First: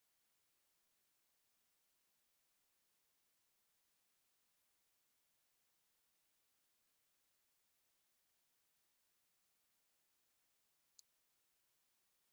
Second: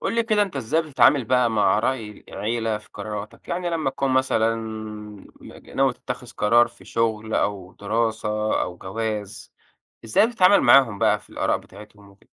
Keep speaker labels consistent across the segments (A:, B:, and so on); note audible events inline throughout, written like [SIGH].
A: قُل لي كده أنت إزاي بتتعامل بقى مع رأي العيلة في قراراتك؟ يعني لمّا تكون مثلًا ناوي تتخذ قرار في شغل أو دراسة أو جواز، إزاي بتتعامل معاهم بقى في الآراء بتاعتهم وكده؟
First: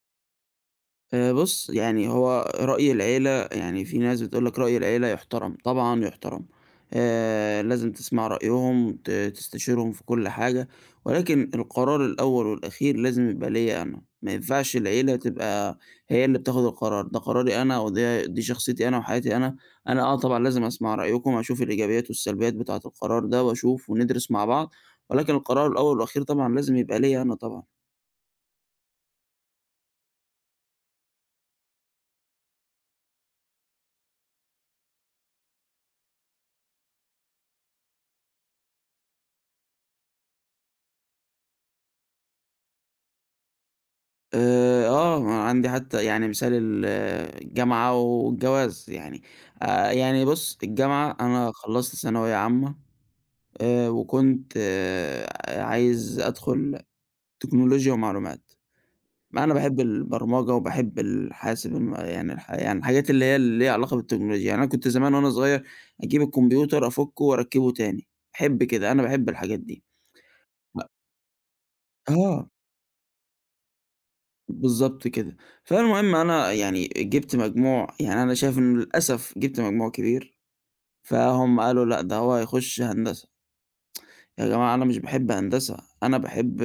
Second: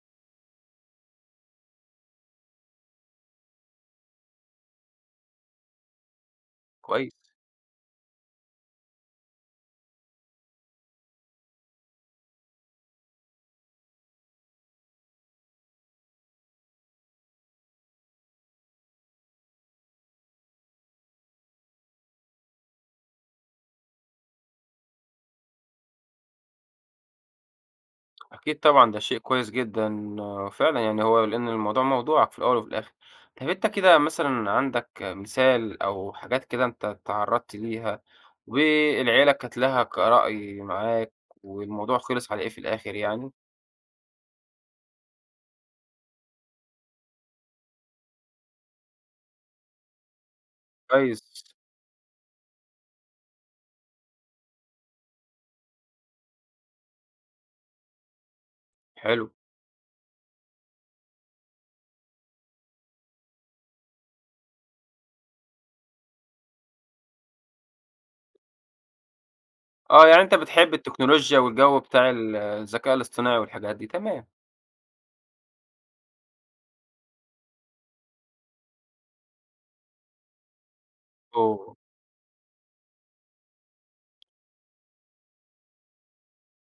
B: بُص، يعني هو رأي العيلة يعني في ناس بتقول لك رأي العيلة يُحترم، طبعًا يُحترم،
A: كويس.
B: لازم تسمع رأيهم، تستشيرهم في كل حاجة، ولكن القرار الأول والأخير لازم يبقى ليّا أنا، ما ينفعش العيلة تبقى هي اللي بتاخد القرار، ده قراري أنا وده دي شخصيتي أنا وحياتي أنا، أنا آه طبعًا لازم أسمع رأيكم، أشوف الإيجابيات والسلبيات بتاعة القرار ده وأشوف وندرس مع بعض، ولكن القرار الأول والأخير طبعًا لازم يبقى ليّا أنا طبعًا.
A: أكيد طبعًا ده شيء كويس جدًا فعلًا، يعني هو لإن الموضوع موضوعك في الأول وفي الآخر. طب أنت كده مثلًا عندك مثال أو حاجات كده أنت اتعرّضت ليها والعيلة كانت لها رأي معاك والموضوع خلص على إيه في الآخر يعني؟
B: عندي حتى يعني مثال الجامعة والجواز يعني يعني بُص، الجامعة
A: كويس.
B: أنا خلّصت ثانوية عامة وكنت عايز أدخُل تكنولوجيا ومعلومات،
A: حلو.
B: أنا باحب البرمجة وباحب الحاسب الم يعني الح يعني الحاجات اللي هي اللي ليها علاقة بالتكنولوجيا، يعني أنا كنت زمان وأنا صغير أجيب الكمبيوتر أفُكّه وأركّبه تاني، باحب كده، أنا باحب الحاجات دي.
A: آه، يعني أنت بتحب
B: ب
A: التكنولوجيا والجو بتاع ال
B: آه.
A: الذكاء الاصطناعي والحاجات دي، تمام.
B: بالضبط كده. فالمهم أنا يعني جِبت مجموع يعني أنا شايف إنه للأسف جِبت مجموع كبير، فهُم
A: أوه!
B: قالوا لأ ده هو هيخُش هندسة. يا جماعة أنا مش باحب هندسة، أنا باحب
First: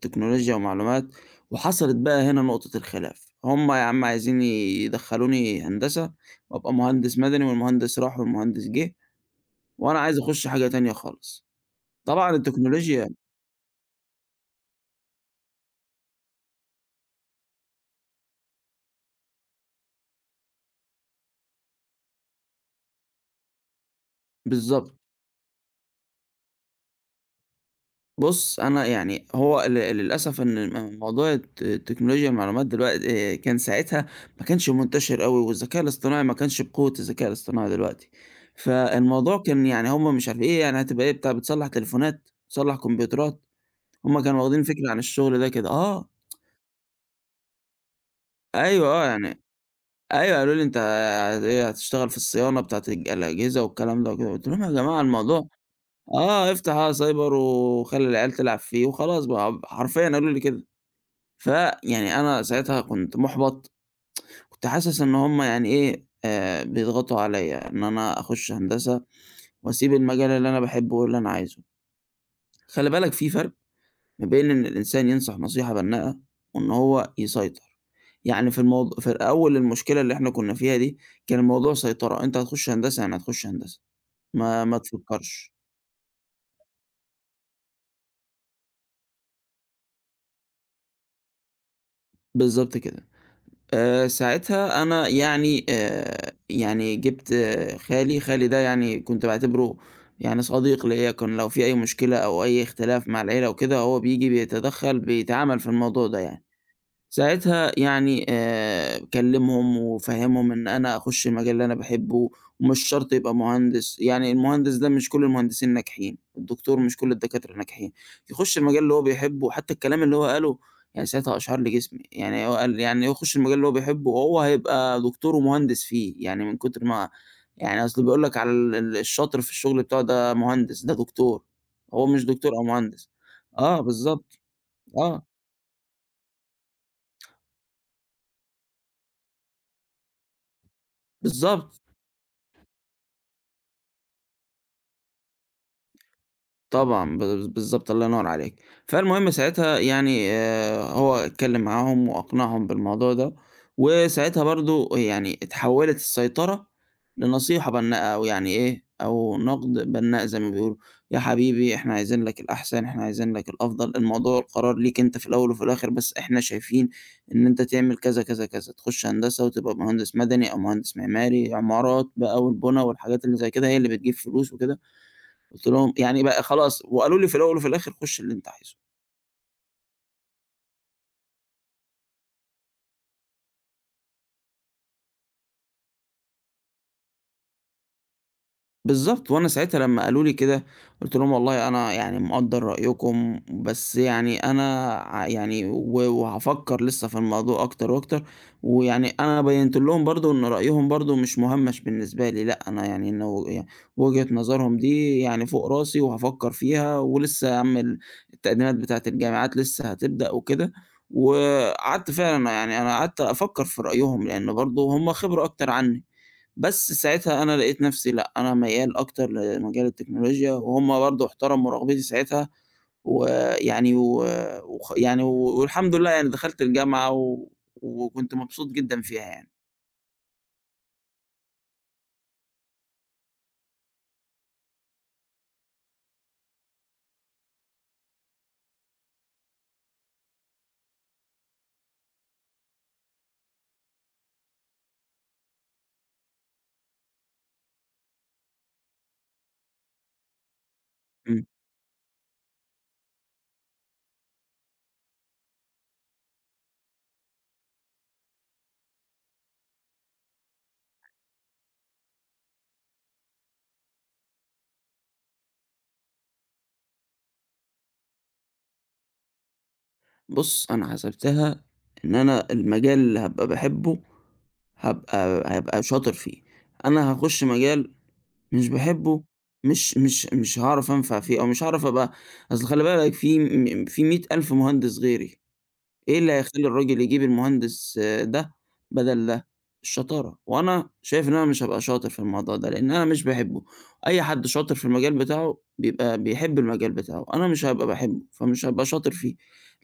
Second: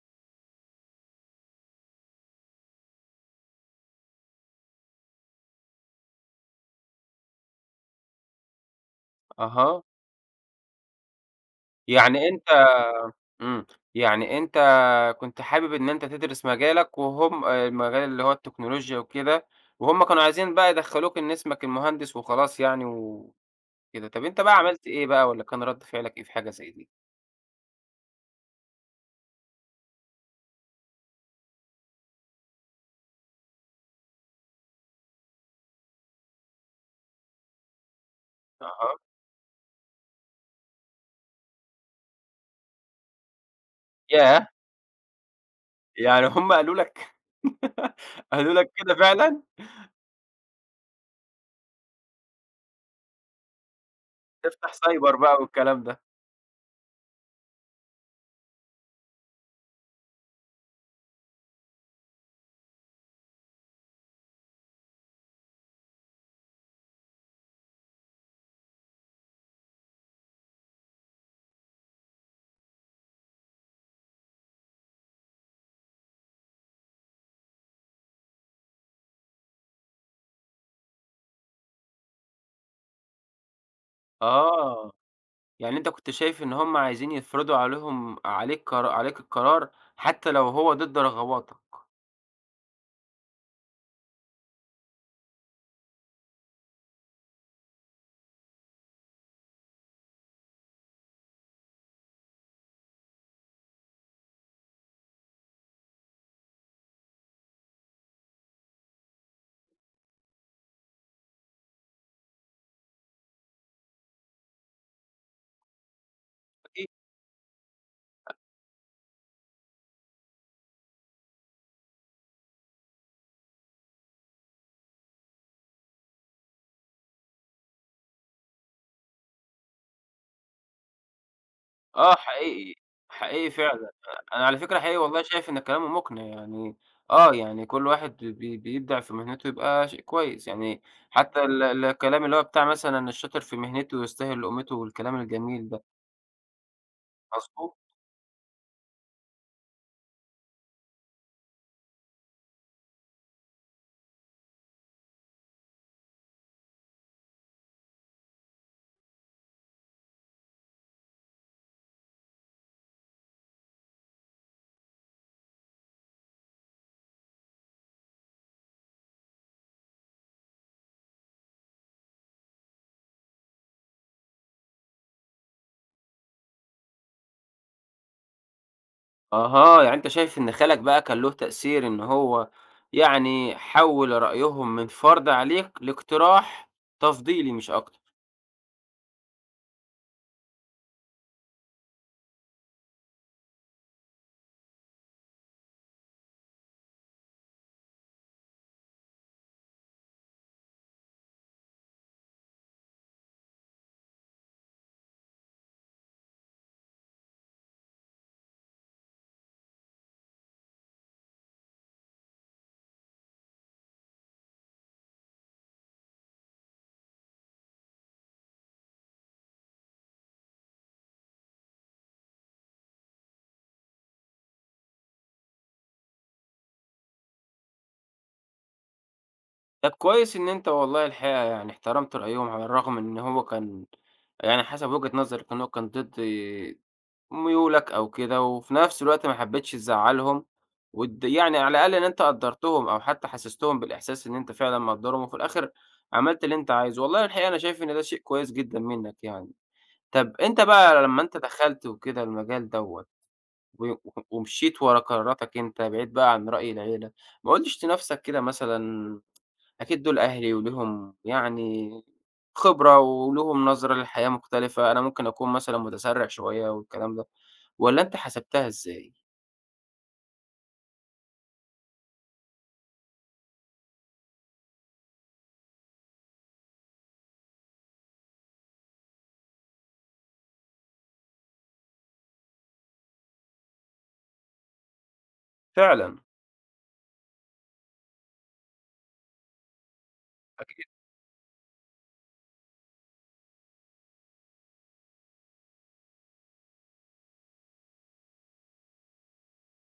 B: تكنولوجيا ومعلومات، وحصلت بقى هنا نقطة الخلاف. هُم يا عم عايزين يدخّلوني هندسة وأبقى مهندس مدني والمهندس راح والمهندس جه،
A: أها.
B: وأنا عايز أخُش حاجة تانية خالص.
A: يعني
B: طبعًا
A: أنت
B: التكنولوجيا
A: إمم، يعني أنت كنت حابب إن أنت تدرس مجالك وهم المجال اللي هو التكنولوجيا وكده، وهُم كانوا عايزين بقى يدخّلوك إن اسمك المهندس وخلاص يعني وكده. طَب أنت بقى عملت
B: بالضبط.
A: إيه بقى والّا كان رَد فعلك إيه في حاجة زي دي؟
B: بُص، أنا يعني هو ل للأسف إن م موضوع الت التكنولوجيا المعلومات دلوقت كان ساعتها ما كانش منتشر أوي والذكاء الاصطناعي ما كانش بقوة الذكاء الاصطناعي دلوقتي،
A: أها.
B: فالموضوع كان يعني هم مش عارف إيه يعني هتبقى إيه بتاع بتصلّح تليفونات، بتصلّح كمبيوترات، هم كانوا
A: ياه!
B: واخدين فكرة عن الشغل ده كده آه،
A: يعني هُم قالوا لك [LAUGHS] قالوا لك
B: أيوه
A: كده
B: آه، يعني
A: فعلًا؟
B: أيوه قالوا لي: "أنت هت إيه هتشتغل في الصيانة بتاعة الأجهزة والكلام ده وكده." قُلت لهم: "يا
A: تفتح
B: جماعة
A: سايبر بقى
B: الموضوع."
A: والكلام ده.
B: آه، افتح آه سايبر وخلّي العيال تلعب فيه وخلاص بقى، حرفيًا قالوا لي كده. فيعني أنا ساعتها كنت مُحبَط، كنت حاسس إن هُم يعني إيه، بيضغطوا عليّا إن أنا أخُش هندسة وأسيب المجال اللي أنا باحبّه واللي أنا عايزه. خلِّ بالك في فرْق ما بين إن الإنسان ينصح نصيحة بنّاءة وإن هو يسيطر. يعني في أول المشكلة اللي إحنا كُنّا فيها دي، كان الموضوع سيطرة، أنت هتخُش هندسة يعني هتخُش هندسة، ما
A: آه.
B: تفكّرش.
A: يعني أنت كنت شايف إن هم عايزين يفرضوا عليك عليك القرار حتى لو هو ضد رغباتك.
B: بالضبط كده. ساعتها أنا يعني يعني جِبت آه، خالي، ده يعني كنت باعتبره يعني صديق ليّا، كان لو في أي مشكلة أو أي اختلاف مع العيلة وكده هو بييجي بيتدخّل، بيتعامل في الموضوع ده يعني. ساعتها يعني كلّمهم وفهّمهم إن أنا أخُش المجال اللي أنا باحبه ومش شرط يبقى مهندس، يعني المهندس ده مش كل المهندسين ناجحين، الدكتور
A: أكيد.
B: مش كل الدكاترة ناجحين، يخُش المجال اللي هو بيحبه، حتى الكلام اللي هو قاله يعني ساعتها أشعر لي جسمي، يعني هو قال يعني هو يخُش المجال اللي هو بيحبه وهو هيبقى دكتور ومهندس فيه، يعني من كتر ما يعني أصل بيقول لك على ال ال الشاطر في الشغل بتاعه ده مهندس، ده دكتور، هو
A: آه،
B: مش دكتور أو
A: حقيقي،
B: مهندس.
A: حقيقي
B: آه
A: فعلًا.
B: بالضبط،
A: أنا على فكرة حقيقي والله
B: آه
A: شايف إن كلامه مقنع يعني. يعني كل واحد بيبدع في مهنته يبقى شيء كويس، يعني حتى ال
B: بالضبط.
A: الكلام اللي هو بتاع مثلًا الشاطر في مهنته يستاهل لقمته والكلام الجميل ده،
B: طبعًا،
A: مضبوط.
B: بالضبط، الله ينور عليك. فالمهم ساعتها يعني هو اتكلم معاهم وأقنعهم بالموضوع ده، وساعتها برضه يعني اتحولت السيطرة لنصيحة بنّاءة أو يعني إيه، أو نقد بنّاء زي ما بيقولوا، يا حبيبي إحنا عايزين لك الأحسن، إحنا عايزين لك الأفضل، الموضوع القرار ليك أنت في الأول وفي الآخر، بس إحنا شايفين إن أنت تعمل كذا، كذا، كذا، تخش هندسة وتبقى مهندس مدني أو مهندس معماري، عمارات بقى والبُنا والحاجات اللي زي كده، هي اللي بتجيب فلوس وكده. قُلت لهم يعني بقى خلاص وقالوا لي في الأول وفي الآخر خُش اللي أنت عايزه.
A: أها، يعني أنت شايف إن خالك بقى كان له تأثير إن هو يعني حوّل رأيهم من فرض عليك لاقتراح تفضيلي مش أكتر.
B: بالضبط، وأنا ساعتها لمّا قالوا لي كده، قُلت لهم والله أنا يعني مقدّر رأيكم، بس يعني أنا ع يعني و وهافكّر لسه في الموضوع أكتر وأكتر، ويعني أنا بيّنت لهم برضه إن رأيهم برضه مش مُهمّش بالنسبة لي، لأ أنا يعني إنه ي وجهة نظرهم دي يعني فوق راسي وهافكّر فيها، ولسه يا عم التقديمات بتاعة الجامعات لسه هتبدأ وكده، وقعدت فعلًا يعني أنا قعدت أفكّر في رأيهم، لإن برضه هُم خبرة أكتر عنّي. بس ساعتها أنا لقيت نفسي لأ، أنا ميّال أكتر لمجال التكنولوجيا، وهُم برضه احترموا رغبتي ساعتها، ويعني و وخ يعني و- والحمد لله يعني دخلت الجامعة و وكنت مبسوط جدًا فيها يعني.
A: طب كويس إن أنت والله الحقيقة يعني احترمت رأيهم على الرغم إن هو كان يعني حسب وجهة نظرك إن هو كان ضد ميولك أو كده، وفي نفس الوقت ما حبيتش تزعّلهم يعني على الأقل إن أنت قدّرتهم أو حتى حسّستهم بالإحساس إن أنت فعلًا مقدّرهم، وفي الآخر عملت اللي أنت عايزه. والله الحقيقة أنا شايف إن ده شيء كويس جدًا منّك يعني. طب أنت بقى لمّا أنت
B: إمم.
A: دخلت وكده المجال دوّة، و و ومشيت ورا قراراتك أنت بعيد بقى عن رأي العيلة، ما قُلتش لنفْسك كده مثلًا أكيد دول أهلي وليهم يعني خبرة وليهم نظرة للحياة مختلفة، أنا ممكن أكون مثلًا متسرع شوية والكلام ده، والّا أنت حسبتها إزاي؟
B: بُص، أنا حسبتها إن أنا المجال اللي هابقى باحبه هابقى هابقى شاطر فيه، أنا هاخُش مجال مش باحبه مش هاعرف أنفع فيه أو مش هاعرف أبقى أصل خلّي بالك في 100,000 مهندس غيري. إيه
A: فعلًا.
B: اللي هيخلّي الراجل يجيب المهندس آه، ده بدل ده؟ الشطارة،
A: أكيد.
B: وأنا شايف إن أنا مش هابقى شاطر في الموضوع ده، لإن أنا مش باحبه، أي حد شاطر في المجال بتاعه بيبقى بيحب المجال بتاعه، أنا مش هابقى باحبه، فمش هابقى شاطر فيه،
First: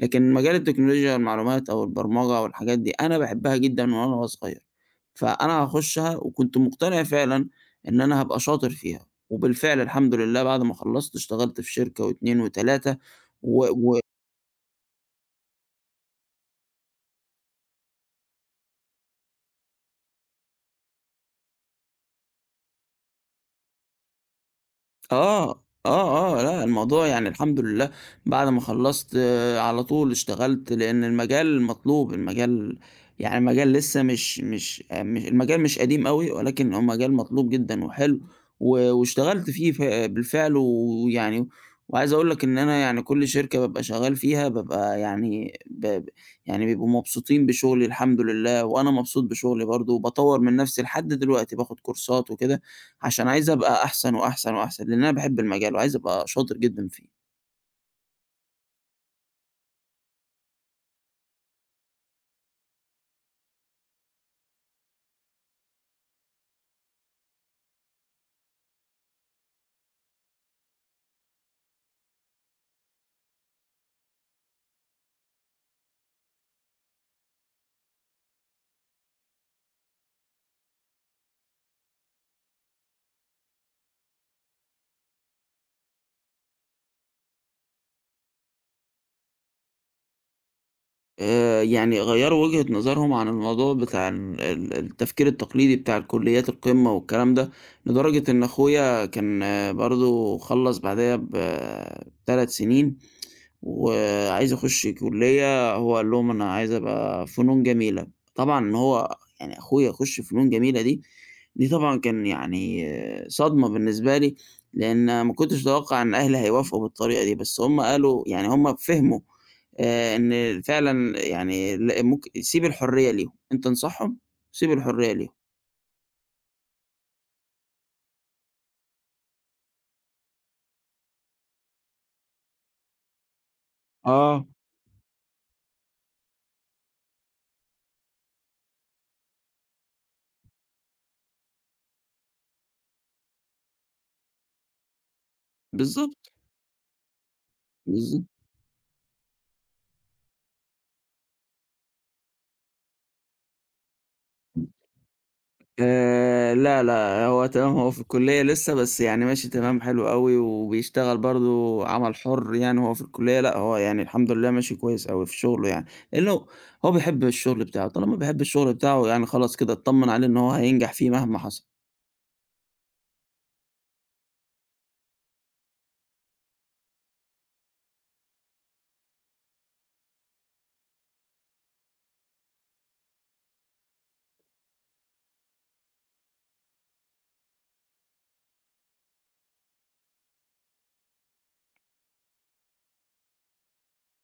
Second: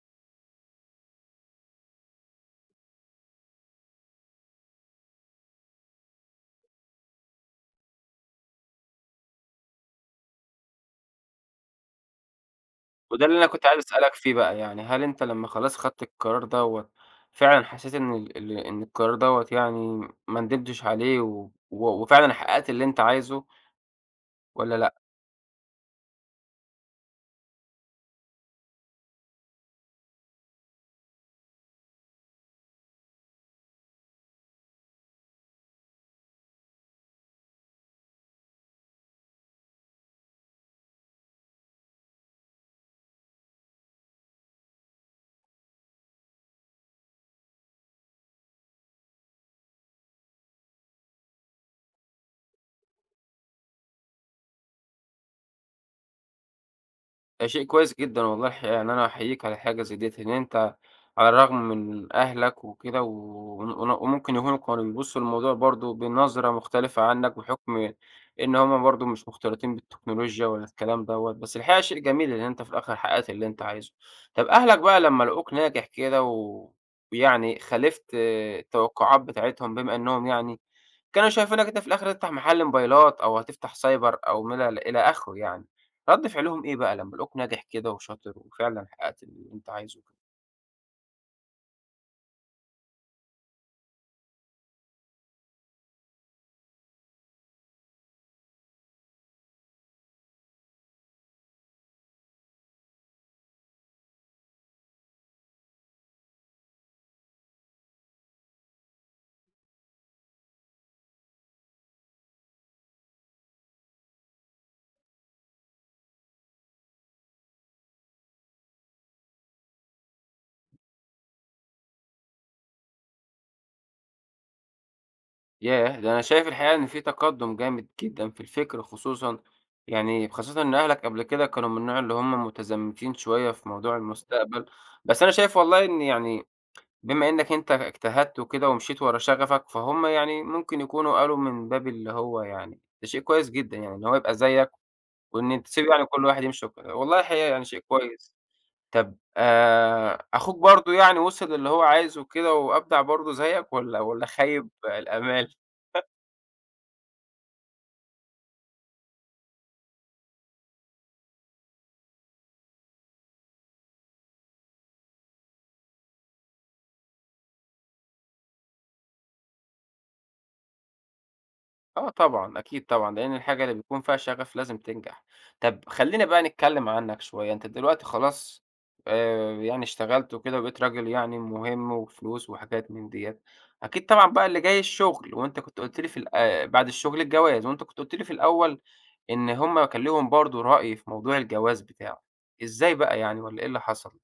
B: لكن مجال التكنولوجيا المعلومات أو البرمجة أو الحاجات دي أنا باحبها جدًا من وأنا صغير، فأنا هاخشها وكنت مقتنع فعلًا إن أنا هابقى شاطر فيها، وبالفعل الحمد لله بعد ما خلّصت اشتغلت في شركة و2 و3
A: وده اللي أنا
B: و
A: كنت عايز
B: و
A: أسألك فيه بقى، يعني هل أنت لمّا خلاص خدت القرار دوّة فعلًا حسيت إن ال ال إن القرار دوّة يعني ما ندمتش عليه و و وفعلًا حققت اللي أنت عايزه؟ والّا لأ.
B: آه، آه، آه، لأ الموضوع يعني الحمد لله بعد ما خلّصت على طول اشتغلت، لإن المجال مطلوب، المجال يعني المجال لسه مش مش م المجال مش قديم أوي، ولكن هو مجال مطلوب جدًا وحلو، و واشتغلت فيه ف آه، بالفعل ويعني وعايز أقول لك إن أنا يعني كل شركة بابقى شغال فيها بابقى يعني ب ب يعني بيبقوا مبسوطين بشغلي الحمد لله، وأنا مبسوط بشغلي برضه، وباطوّر من نفسي لحد دلوقتي، باخد كورسات وكده. عشان عايز أبقى أحسن وأحسن وأحسن، لإن أنا باحب المجال وعايز أبقى شاطر جدًا فيه.
A: ده شيء كويس جدًا والله الحقيقة، يعني أنا أحييك على حاجة زي ديّة، إن أنت على الرغم من أهلك وكده و ون وممكن يكونوا كانوا بيبصوا للموضوع برضه بنظرة مختلفة عنك، بحكم إن هُم برضه مش مختلطين بالتكنولوجيا ولا الكلام دوّة، بس الحقيقة شيء جميل إن أنت في الآخر حققت اللي أنت عايزه. طب أهلك بقى لمّا لقوك ناجح كده ويعني خالفت التوقعات بتاعتهم، بما إنهم يعني كانوا شايفينك أنت في الآخر هتفتح محل موبايلات أو هتفتح سايبر أو من إلى إلى آخره يعني. رد فعلهم إيه بقى لمّا لقوك ناجح كده وشاطر وفعلًا حققت اللي أنت عايزه وكده؟
B: يعني غيّروا وجهة نظرهم عن الموضوع بتاع ال ال التفكير التقليدي بتاع الكليات القمة والكلام ده، لدرجة إن أخويا كان برضه خلّص بعديّا ب3 سنين وعايز أخُش كُلّية هو قال لهم: "أنا عايز أبقى فنون جميلة." طبعًا إن هو يعني أخويا يخُش فنون جميلة دي، دي طبعًا كان يعني آه، صدمة بالنسبة لي، لإن ما كنتش أتوقّع إن أهلي هيوافقوا بالطريقة دي، بس هم قالوا يعني هم فهموا إن فعلًا يعني ل ممك سيب الحرية ليهم، أنت انصحهم، سيب الحرية ليهم.
A: ياه! ده أنا شايف الحقيقة إن في تقدُّم جامد جدًا في الفكر خصوصًا، يعني خاصةً إن أهلك قبل كده كانوا من النوع اللي هم متزمتين شوية في موضوع
B: آه.
A: المستقبل، بس أنا شايف والله إن يعني بما إنك أنت اجتهدت وكده ومشيت ورا شغفك، فهُم يعني ممكن يكونوا قالوا من باب اللي هو يعني ده شيء كويس جدًا يعني إن هو يبقى زيّك وإن انت تسيب يعني كل
B: بالضبط،
A: واحد يمشي وكده، والله الحقيقة يعني شيء
B: بالضبط.
A: كويس. طب أخوك برضه يعني وصل للي هو عايزه وكده وأبدع برضه زيّك والّا خيِّب الآمال؟
B: لا، لا، هو تمام هو في الكُلّية لسه، بس يعني ماشي تمام حلو أوي، وبيشتغل برضه عمل حُر يعني وهو في الكُلّية، لأ هو يعني الحمد لله ماشي كويس أوي في شُغله يعني، لإنه هو بيحب الشُغل بتاعه، طالما بيحب الشُغل بتاعه يعني خلاص كده اتطمّن عليه إن هو هينجح فيه مهما حصل.
A: آه طبعًا، أكيد طبعًا، لإن الحاجة اللي بيكون فيها شغف لازم تنجح. طب خلّينا بقى نتكلّم عنك شوية، أنت دلوقتي خلاص يعني اشتغلت وكده وبقيت راجل يعني مهم وفلوس وحاجات من ديّة، أكيد طبعًا بقى اللي جاي الشغل وأنت كنت قُلت لي في ال بعد الشغل الجواز، وأنت كنت قُلت لي في الأول إن هم كان ليهم برضه رأي في موضوع الجواز بتاعه، إزاي بقى يعني والّا إيه اللي حصل؟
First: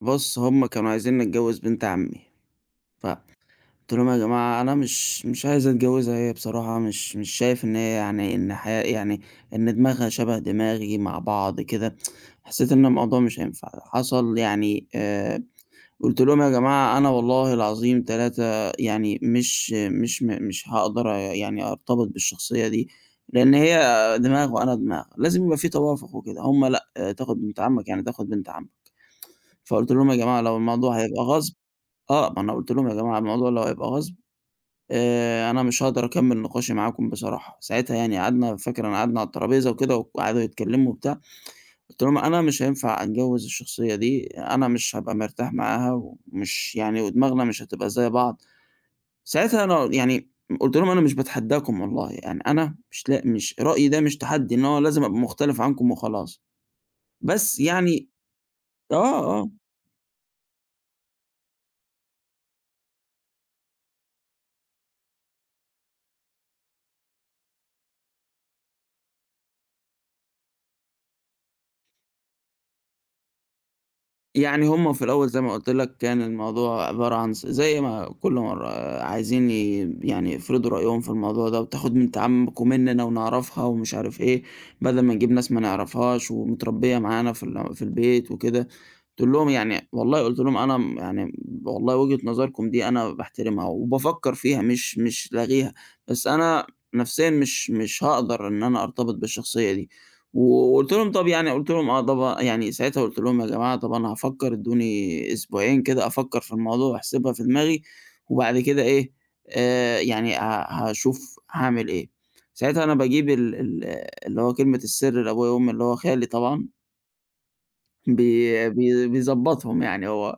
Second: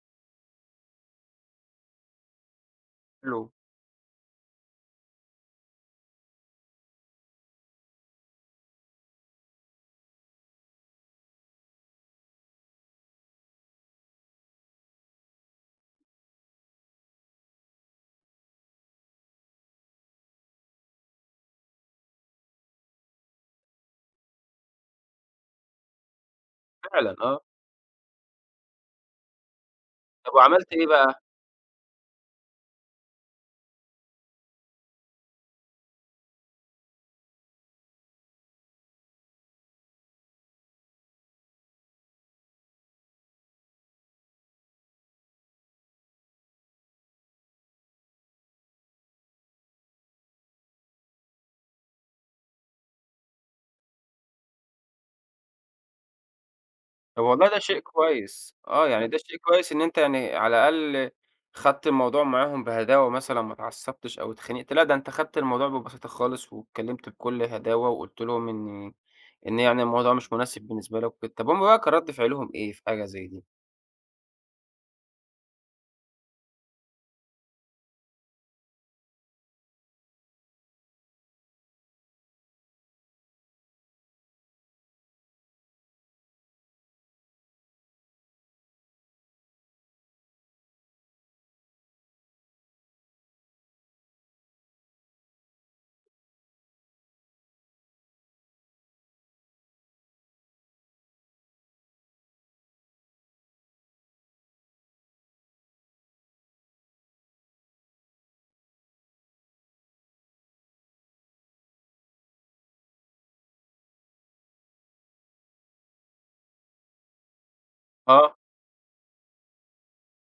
B: بُص، هم كانوا عايزينّي أتجوّز بنت عمي، ف قُلت
A: حلو.
B: لهم: "يا جماعة أنا مش عايز أتجوّزها هي بصراحة، مش مش شايف إن هي يعني إن حيا يعني إن دماغها شبه دماغي مع بعض كده." حسّيت إن الموضوع مش هينفع، حصل يعني قُلت لهم: "يا جماعة أنا والله العظيم 3 يعني مش هاقدر يعني أرتبط بالشخصية دي، لإن هي دماغ وأنا دماغ، لازم يبقى في توافق وكده." هم لأ، آه،
A: فعلًا. آه.
B: "تاخد بنت عمّك، يعني تاخد بنت عمّك." فقُلت لهم: "يا
A: طب
B: جماعة لو
A: وعملت إيه
B: الموضوع هيبقى
A: بقى؟
B: غصب." آه، ما أنا قُلت لهم: "يا جماعة الموضوع لو هيبقى غصب أنا مش هاقدر أكمّل نقاشي معاكم بصراحة، ساعتها يعني قعدنا فاكر أنا قعدنا على الترابيزة وكده وقعدوا يتكلّموا وبتاع، قُلت لهم: "أنا مش هينفع أتجوّز الشخصية دي، أنا مش هابقى مرتاح معاها ومش يعني ودماغنا مش هتبقى زي بعض." ساعتها أنا يعني قُلت لهم: "أنا مش باتحدّاكم والله، يعني أنا مش لا مش رأيي ده مش تحدّي إن هو لازم أبقى مختلف عنكم وخلاص."
A: طب والله ده
B: بس
A: شيء
B: يعني
A: كويس، آه، يعني ده شيء
B: آه، آه.
A: كويس إن أنت يعني على الأقل خدت الموضوع معاهم بهداوة مثلًا، ما اتعصبتش أو اتخانقت، لأ ده أنت خدت الموضوع ببساطة خالص، واتكلمت بكل هداوة، وقُلت لهم إن يعني الموضوع مش مناسب بالنسبة لك وكده، طب هُم بقى كان رد فعلهم إيه في حاجة زي دي؟
B: يعني هم في الأول زي ما قُلت لك كان الموضوع عبارة عن زي ما كل مرّة آه، عايزين ي يعني يفرضوا رأيهم في الموضوع ده وتاخد بنت عمكم مننا ونعرفها ومش عارف إيه، بدل ما نجيب ناس ما نعرفهاش ومتربية معانا في البيت وكده، قُلت لهم يعني والله قُلت لهم أنا م يعني والله وجهة نظركم دي أنا باحترمها وبافكّر فيها مش لاغيها، بس أنا نفسيًا مش هاقدر إن أنا أرتبط بالشخصية دي. وقُلت لهم طَب يعني قُلت لهم آه طبعًا يعني ساعتها قُلت لهم: "يا جماعة طَب أنا هافكّر ادّوني أسبوعين كده أفكّر في الموضوع وأحسبها في دماغي وبعد كده إيه، يعني ه هاشوف هاعمل إيه." ساعتها أنا باجيب ال ال اللي هو كلمة السر لأبويا وأمي اللي هو خالي طبعًا بي
A: آه،
B: بي بيضبّطهم يعني هو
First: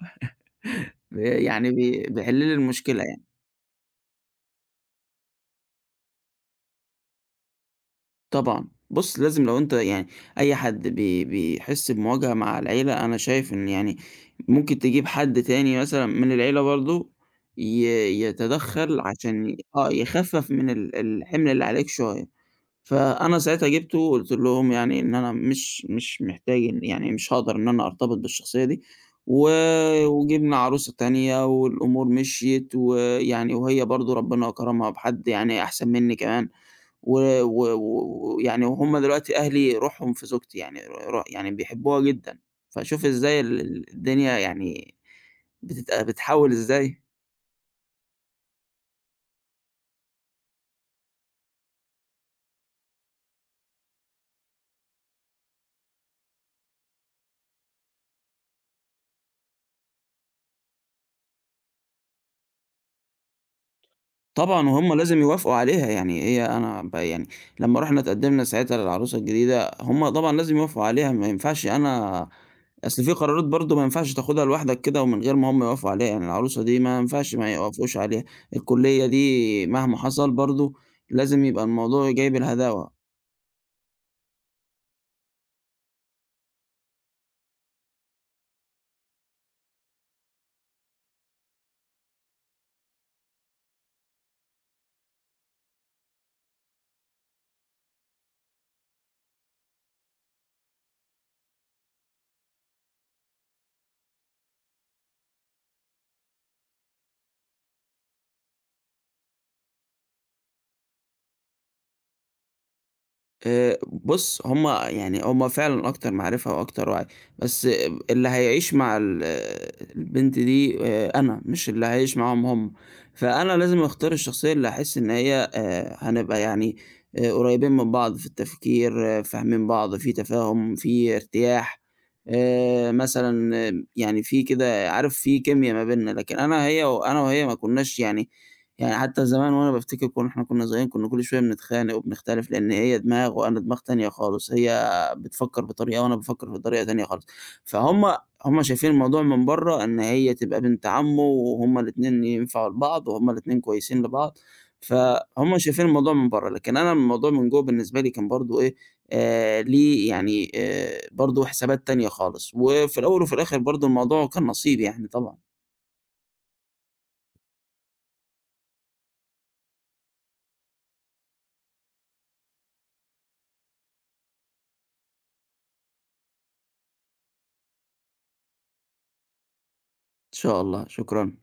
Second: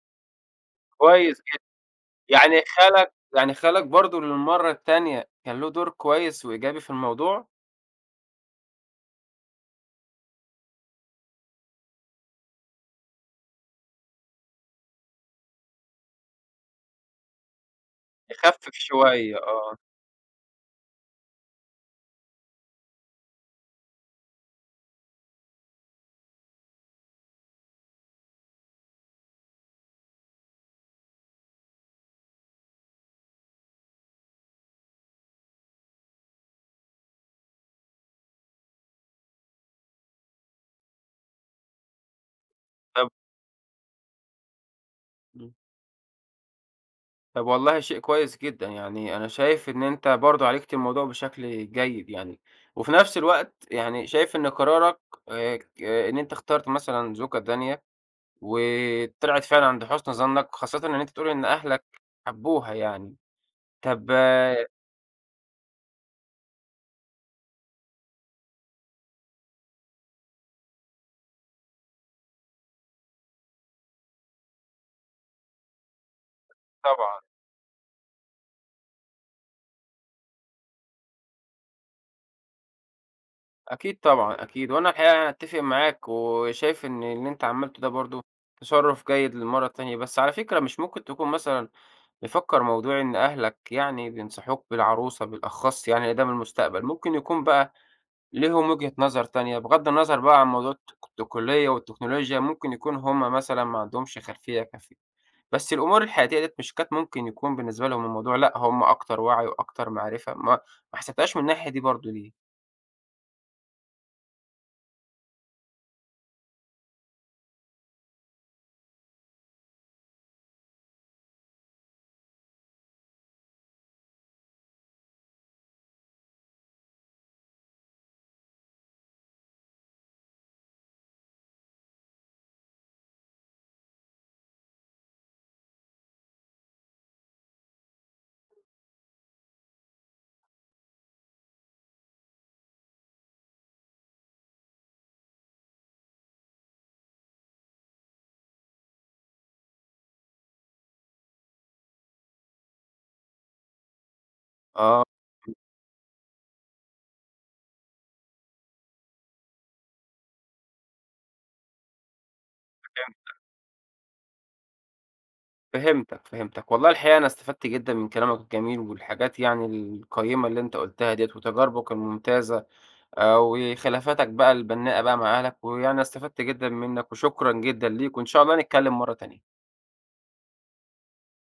B: [LAUGHS] ب
A: كويس جدًا،
B: يعني بي بيحل لي
A: يعني
B: المشكلة
A: خالك
B: يعني.
A: يعني خالك برضه للمرّة التانية كان له دور كويس وإيجابي في الموضوع؟
B: طبعًا. بُص، لازم لو أنت يعني أي حد بيحس بمواجهة مع العيلة، أنا شايف إن يعني ممكن تجيب حد تاني مثلًا من العيلة برضه ي
A: يخفف
B: يتدخّل
A: شوية
B: عشان ي
A: آه.
B: آه، يخفّف من الحِمل اللي عليك شوية. فأنا ساعتها جِبته وقُلت لهم يعني إن أنا مش محتاج إن يعني مش هاقدر إن أنا أرتبط بالشخصية دي و وجِبنا عروسة تانية والأمور مشيت ويعني وهي برضه ربنا كرمها بحد يعني أحسن منّي كمان. ويعني و و و ويعني وهُم دلوقتي أهلي روحهم في زوجتي، يعني ر ر يعني بيحبوها جدًا، فشوف
A: طب
B: إزاي ال ال الدنيا يعني
A: إمم.
B: بتتحوّل إزاي.
A: طب والله شيء كويس جدًا، يعني أنا شايف إن أنت برضه عالجت الموضوع بشكل جيد يعني، وفي نفس الوقت يعني شايف إن قرارك ك آه، إن أنت اخترت مثلًا زوجة تانية، وطلعت فعلًا عند حُسن ظنك، خاصةً إن أنت بتقول إن أهلك حبوها يعني. طب آه،
B: طبعًا وهُم لازم يوافقوا عليها، يعني هي أنا ب يعني لمّا رُحنا اتقدّمنا ساعتها للعروسة الجديدة، هُم طبعًا لازم يوافقوا عليها، ما ينفعش أنا أصل في قرارات برضه ما ينفعش تاخدها لوحدك كده ومن غير ما هُم يوافقوا عليها، يعني العروسة دي ما
A: طبعًا،
B: ينفعش ما يوافقوش عليها، الكُلّية دي مهما حصل برضه لازم يبقى الموضوع جايب الهداوة.
A: أكيد طبعًا، أكيد، وأنا الحقيقة يعني أتّفق معاك، وشايف إن اللي أنت عملته ده برضه تصرُّف جيد للمرّة التانية، بس على فكرة مش ممكن تكون مثلًا نفكر موضوع إن أهلك يعني بينصحوك بالعروسة بالأخص يعني ده من المستقبل، ممكن يكون بقى ليهم وجهة نظر تانية، بغض النظر بقى عن موضوع الكلية والتكنولوجيا، ممكن يكون هم مثلًا ما عندهمش خلفية كافية، بس الأمور الحياتية ديّة مش كانت ممكن يكون بالنسبة لهم الموضوع لأ، هم أكتر وعي وأكتر معرفة، ما حسبتهاش من الناحية دي برضه ليه؟
B: بُص، هم يعني هم فعلًا أكتر معرفة وأكتر وعي، بس اللي هيعيش مع البنت دي أنا، مش اللي هاعيش معاهم هم، فأنا لازم أختار الشخصية اللي هاحس إن هي هنبقى يعني قريبين من بعض في التفكير، آه، فاهمين بعض، في تفاهم، في ارتياح، مثلًا آه، يعني في كده عارف في كيميا ما بيننا، لكن أنا هي وأنا وهي ما كناش يعني يعني حتى زمان وأنا بافتكر كنا صغيرين كنا كل شوية بنتخانق وبنختلف لإن هي دماغ وأنا دماغ تانية خالص، هي بتفكّر بطريقة وأنا بافكّر بطريقة تانية خالص، فهُم هُم شايفين الموضوع من برّه إن هي تبقى بنت عمه وهُم الاتنين ينفعوا لبعض وهُم الاتنين كويسين لبعض،
A: آه،
B: فهُم شايفين الموضوع من برّه، لكن أنا الموضوع من جوّه بالنسبة لي كان برضه إيه، ليه يعني برضه حسابات تانية خالص، وفي الأول وفي الآخر برضه الموضوع كان نصيب يعني طبعًا.
A: فهمتك، فهمتك، والله الحقيقة أنا استفدت جدًا من كلامك الجميل والحاجات يعني القيّمة اللي أنت قُلتها ديّة وتجاربك الممتازة. وخلافاتك بقى البناءة بقى مع أهلك، ويعني أنا استفدت جدًا منّك وشكرًا جدًا ليك، وإن شاء الله نتكلّم مرّة تانية.
B: إن شاء الله، شكرًا.